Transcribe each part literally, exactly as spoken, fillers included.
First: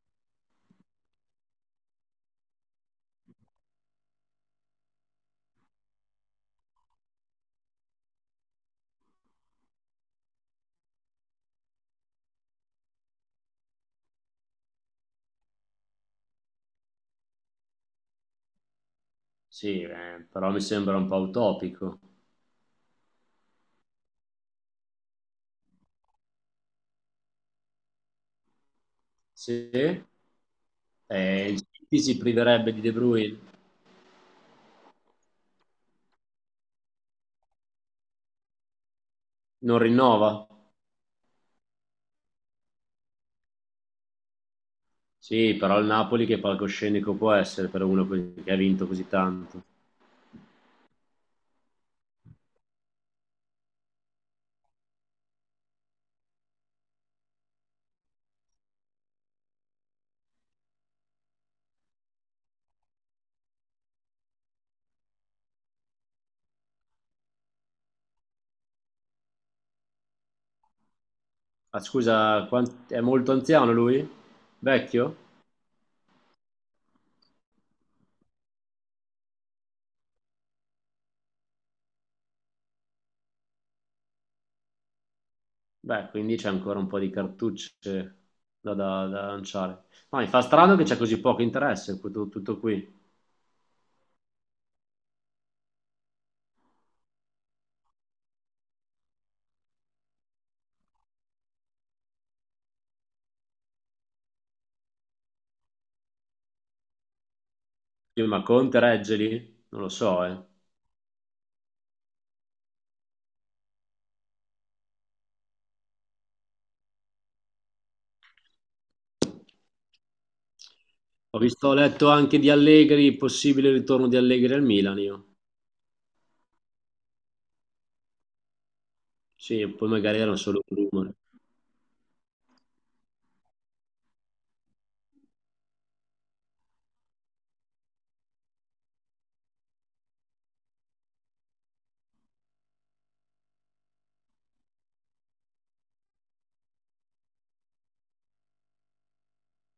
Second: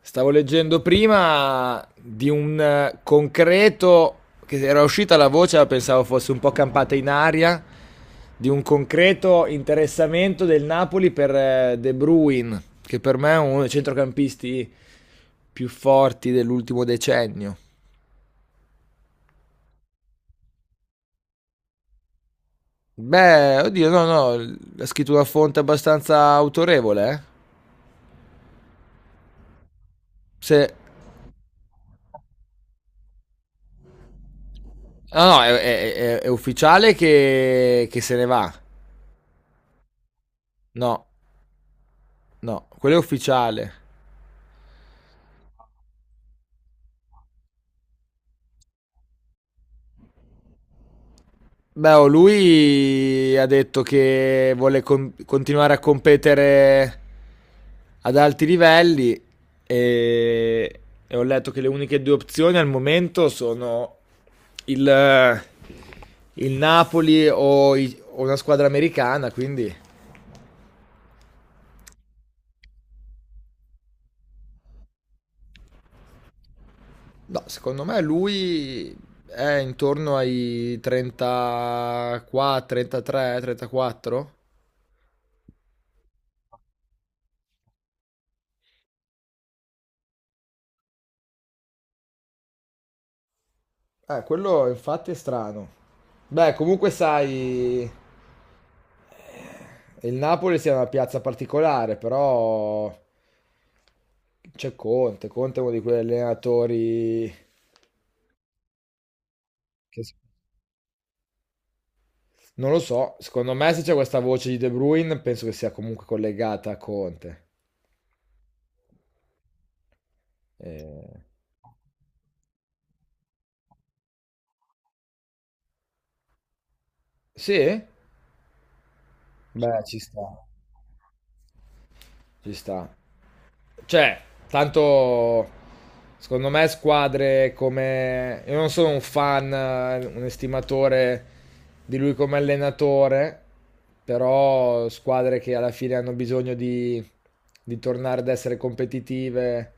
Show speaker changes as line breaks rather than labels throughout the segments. Stavo leggendo prima di un eh, concreto, che era uscita la voce, ma pensavo fosse un po' campata in aria, di un concreto interessamento del Napoli per eh, De Bruyne, che per me è uno dei centrocampisti più forti dell'ultimo decennio.
Sì, eh, però mi sembra un po' utopico.
Beh, oddio, no, no, ha scritto una fonte abbastanza autorevole, eh.
Sì,
Se...
eh, il City si priverebbe di De Bruyne,
No, no, è, è- è- è ufficiale che, che se ne va.
non rinnova?
No, no, quello è ufficiale.
Sì, però il Napoli che palcoscenico può essere per uno que- che ha vinto così tanto.
Beh, oh, lui ha detto che vuole con- continuare a competere ad alti livelli e, e ho letto che le uniche due opzioni al momento sono il, il Napoli o, i- o una squadra americana, quindi
Ah, scusa, quant- è molto anziano lui? Vecchio?
no, secondo me lui è intorno ai trentaquattro, trentatré, trentaquattro.
Beh, quindi c'è ancora un po' di cartucce da, da- da lanciare. Ma mi fa strano che c'è così poco interesse, tutto, tutto qui.
Eh, quello infatti è strano. Beh, comunque sai, eh, il Napoli sia una piazza particolare, però c'è Conte. Conte è uno di quegli allenatori
Io, ma Conte regge lì? Non lo
che s-
so, eh.
non lo so. Secondo me, se c'è questa voce di De Bruyne, penso che sia comunque collegata a Conte. Eh,
Ho visto, ho letto anche di Allegri, possibile ritorno di Allegri al Milan io.
Sì?
Sì,
Beh,
poi
ci
magari
sta.
era solo un rumore.
Ci sta. Cioè, tanto secondo me squadre come... Io non sono un fan, eh, un estimatore di lui come allenatore, però squadre che alla fine hanno bisogno di, di tornare ad essere competitive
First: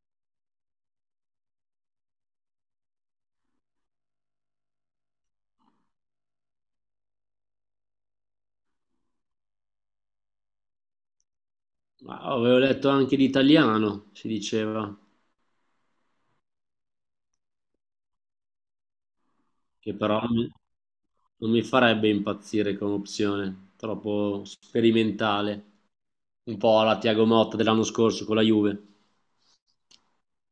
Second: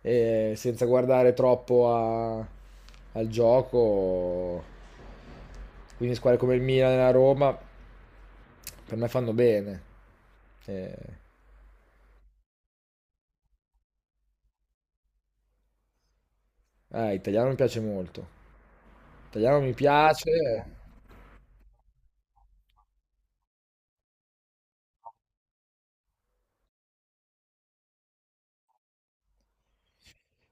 e senza guardare troppo a- al gioco, quindi squadre come il Milan e la Roma, per me fanno bene. Eh,
Ma avevo letto anche di italiano, si diceva,
Eh, italiano mi piace molto. Italiano mi
che però non mi
piace.
non mi farebbe impazzire come opzione, troppo sperimentale, un po' alla Tiago Motta dell'anno scorso con la Juve.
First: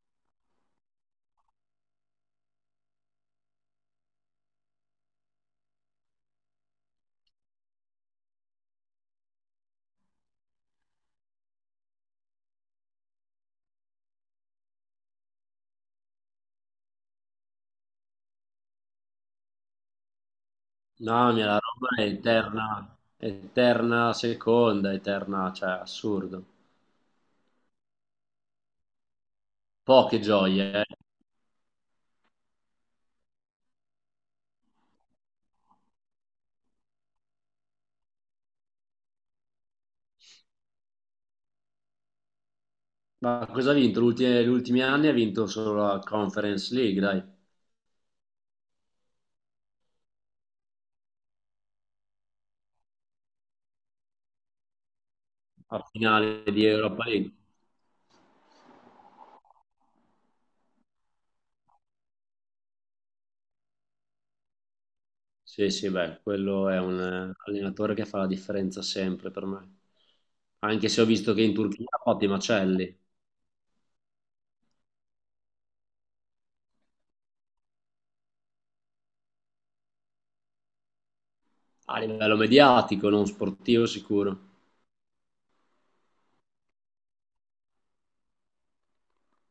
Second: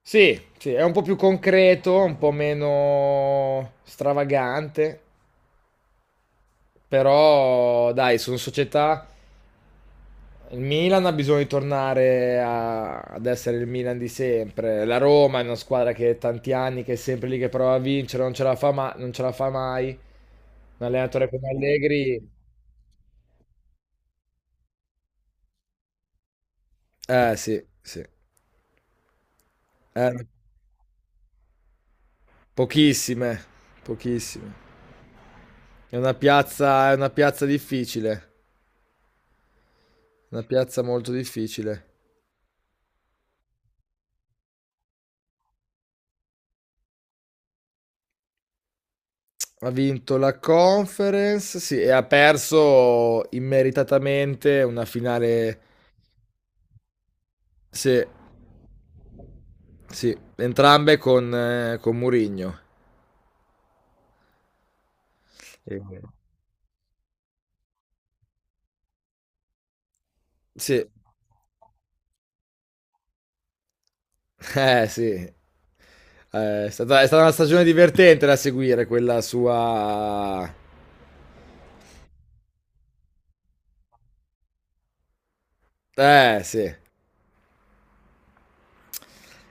Sì, sì, è un po' più concreto, un po' meno stravagante, però dai, sono società. Il Milan ha bisogno di tornare a- ad essere il Milan di sempre. La Roma è una squadra che è tanti anni, che è sempre lì che prova a vincere, non ce la fa, ma- non ce la fa mai. Un
No,
allenatore
mia,
come
la roba è
Allegri.
eterna, eterna seconda, eterna, cioè assurdo.
Eh sì, sì.
Poche
Eh,
gioie, eh.
pochissime, pochissime. È una piazza, è una piazza difficile, una piazza molto difficile.
Ma cosa ha vinto? L'ulti- Gli ultimi anni ha vinto solo la Conference League, dai,
Ha vinto la Conference, sì, e ha perso immeritatamente una finale,
a finale di Europa League.
sì, sì, entrambe con, eh, con Mourinho.
Sì, sì,
Sì.
beh, quello è un eh, allenatore che fa la differenza sempre per me.
Sì,
Anche se ho visto che in Turchia ha fatto i macelli,
eh sì, eh, è stata, è stata una stagione divertente da seguire quella sua...
a livello mediatico, non sportivo sicuro,
Eh sì.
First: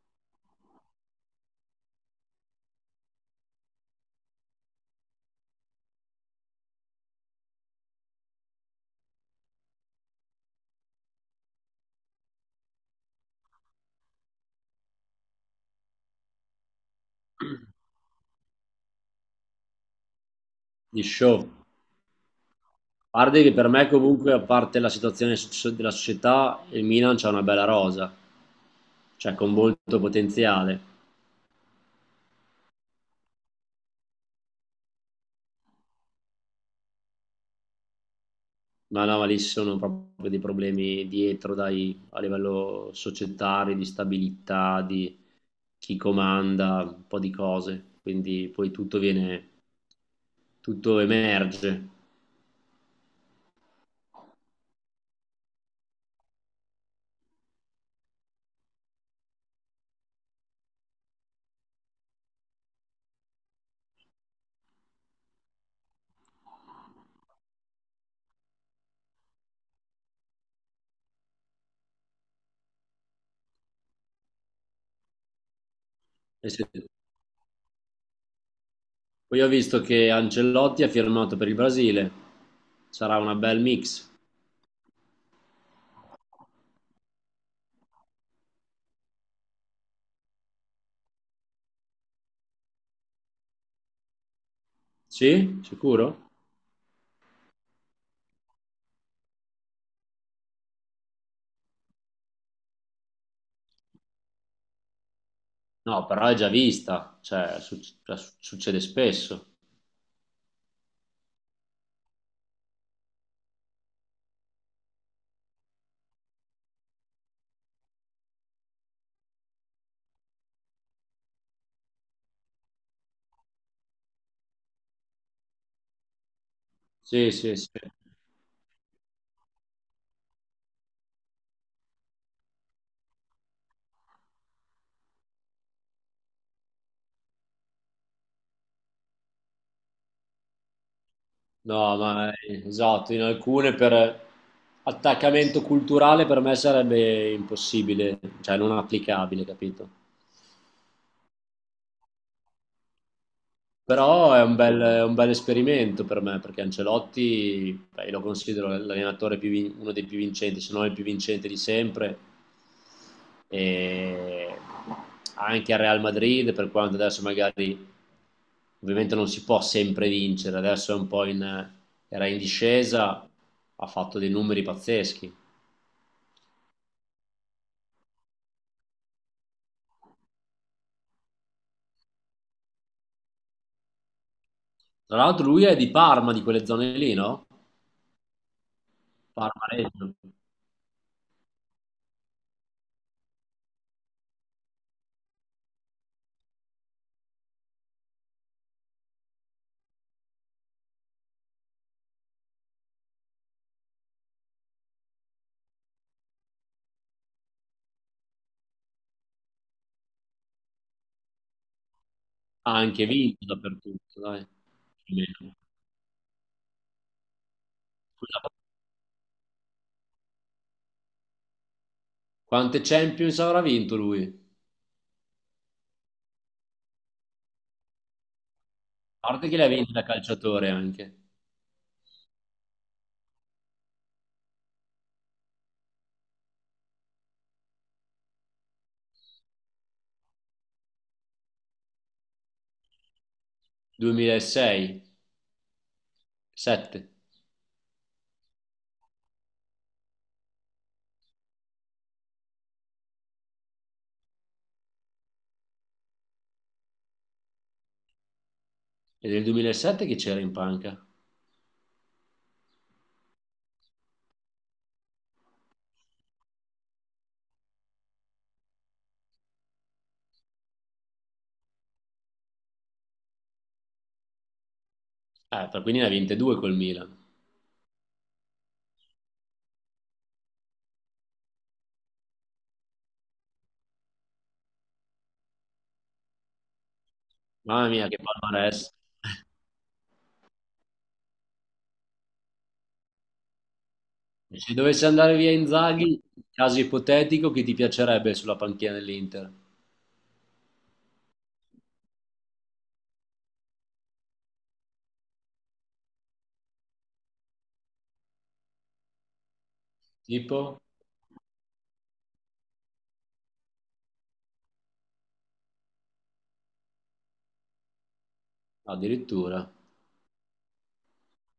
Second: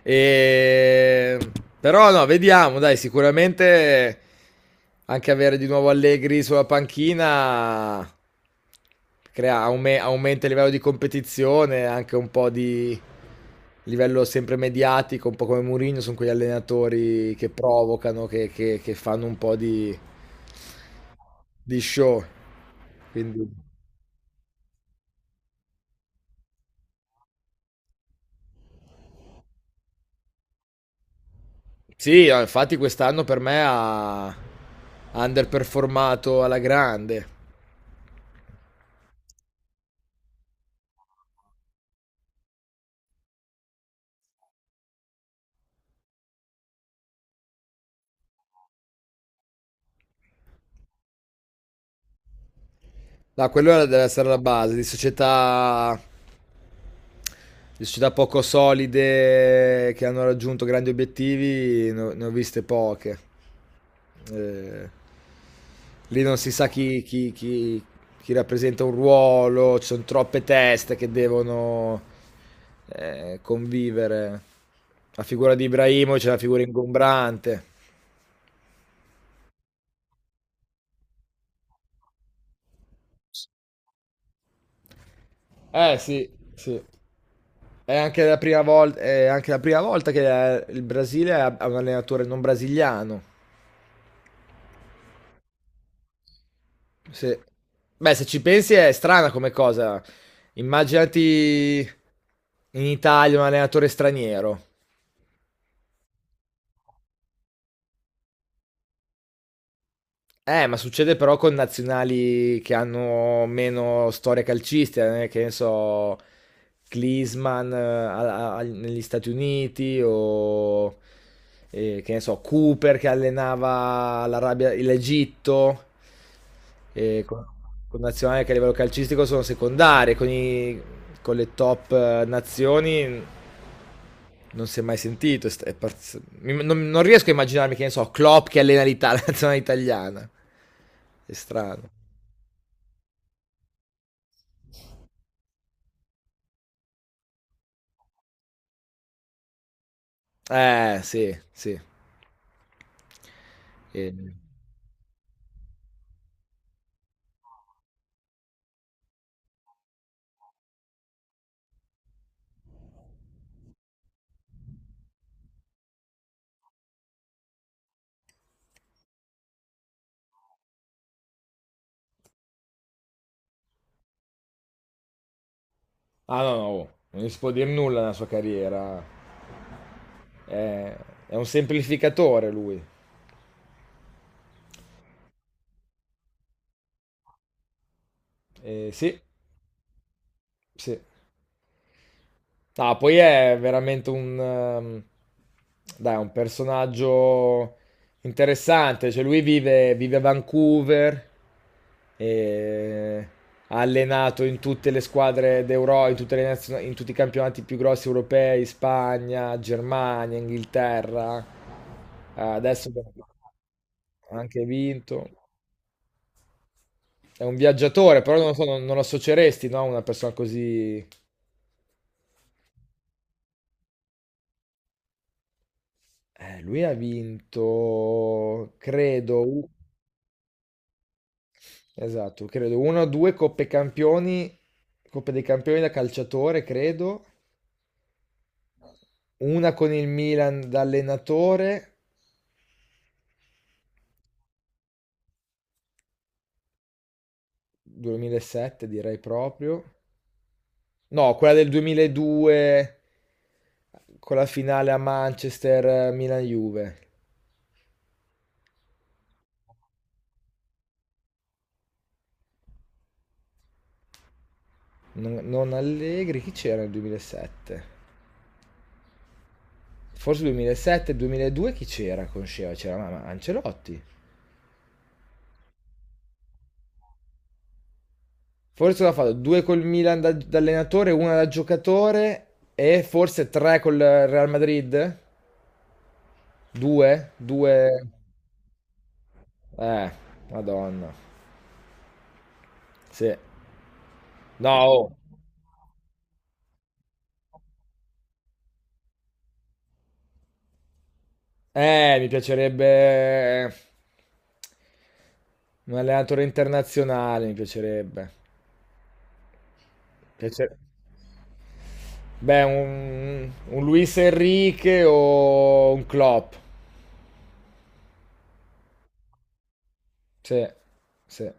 E... Però no, vediamo, dai, sicuramente anche avere di nuovo Allegri sulla panchina crea- aume- aumenta il livello di competizione, anche un po' di livello sempre mediatico, un po' come Mourinho, sono quegli allenatori che provocano, che, che- che fanno un po' di,
di show.
di show.
A parte
Quindi,
che per me comunque, a parte la situazione so- della società, il Milan c'ha una bella rosa, cioè con molto potenziale.
sì, no, infatti quest'anno per me ha ha underperformato alla grande.
No, no, ma lì ci sono proprio dei problemi dietro, dai, a livello societario, di stabilità, di chi comanda, un po' di cose. Quindi poi tutto viene, tutto emerge.
No, quello era- deve essere la base di società, di società poco solide che hanno raggiunto grandi obiettivi, ne ho, ne ho viste poche. Eh, lì non si sa chi, chi- chi- chi rappresenta un ruolo, ci sono troppe teste che devono eh, convivere. La figura di Ibrahimovic è una
E
figura
se-
ingombrante.
Poi ho visto che Ancelotti ha firmato per il Brasile. Sarà una bel mix.
Eh sì, sì. È anche la prima volta, è anche la prima volta che eh, il Brasile ha ha un allenatore non brasiliano.
Sì? Sicuro?
Se... Beh, se ci pensi è strana come cosa. Immaginati in Italia un allenatore straniero.
No, però è già vista, cioè, suc- cioè, succede spesso.
Eh, ma succede però con nazionali che hanno meno storia calcistica, eh, che ne so, Klinsmann eh, a- a- negli Stati Uniti o eh, che ne so, Cooper che allenava l'Arabia, l'Egitto, eh,
Sì,
con,
sì, sì.
con nazionali che a livello calcistico sono secondarie, con, i- con le top eh, nazioni non si è mai sentito. È st- è parz- mi- non, non riesco a immaginarmi che ne so, Klopp che allena l'Italia, la nazionale italiana. È strano.
No, ma eh, esatto, in alcune per attaccamento culturale per me sarebbe impossibile, cioè non applicabile, capito?
Eh, sì, sì. E...
Però è un bel, è un bel esperimento per me, perché Ancelotti, beh, io lo considero l'allenatore più vin- uno dei più vincenti, se non il più vincente di sempre. E anche a Real Madrid, per quanto adesso magari ovviamente non si può sempre vincere, adesso è un po' in, era in discesa, ha fatto dei numeri pazzeschi.
Ah, no, no, oh, non gli si può dire nulla nella sua carriera. È, è un semplificatore lui.
Tra l'altro lui è di Parma, di quelle zone lì, no?
Eh, sì,
Parma Reggio.
sì. No, poi è veramente un, ehm, dai, un personaggio interessante. Cioè, lui vive, vive a Vancouver e ha allenato in tutte le squadre d'Euro, in tutte le nazio- in tutti i campionati più grossi europei, Spagna, Germania, Inghilterra. Ah,
Ha
adesso
anche vinto dappertutto,
ha
dai.
anche
Più o
vinto.
meno.
È un viaggiatore, però non lo so, non, non lo associeresti, no, a una persona così.
Quante Champions avrà vinto lui? A
Eh, lui ha vinto, credo,
parte che le
u-
ha vinte da calciatore anche.
esatto, credo, una o due Coppe Campioni, Coppe dei Campioni da calciatore, credo, una con il Milan da allenatore,
duemilasei, duemilasette.
duemilasette direi proprio, no, quella del duemiladue con la finale a Manchester, eh, Milan-Juve,
E del duemilasette che c'era in panca?
non, non Allegri, chi c'era nel duemilasette? Forse duemilasette, duemiladue chi c'era con Sheva? C'era ma- ma Ancelotti.
Eh, per- quindi ne ha vinte due col Milan.
Forse l'ha fatto due col Milan da, da allenatore, una da giocatore e forse tre col Real Madrid? Due?
Mamma
Due?
mia, che palmarès.
Eh, madonna. Sì.
E
No,
Se dovesse
oh.
andare via Inzaghi, caso ipotetico, chi ti piacerebbe sulla panchina dell'Inter?
Eh, mi piacerebbe eh, un allenatore internazionale, mi piacerebbe. Piace-
Tipo?
Beh, un, un Luis Enrique o un Klopp.
Addirittura.
Sì, sì.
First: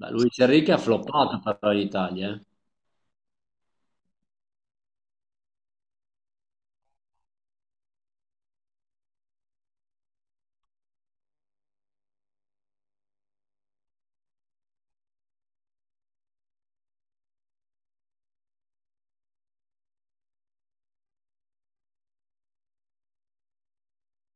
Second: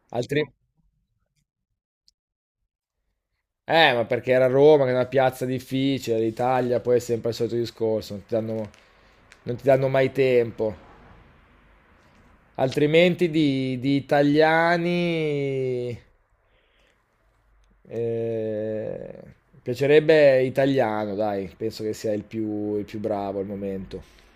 Ma Luis
Altri...
Enrique ha floppato per l'Italia, eh.
Eh, ma perché era Roma, che è una piazza difficile, l'Italia poi è sempre il solito discorso, non ti danno, non ti danno mai tempo. Altrimenti di, di italiani... eh, piacerebbe italiano, dai, penso che sia il più, il più bravo al momento.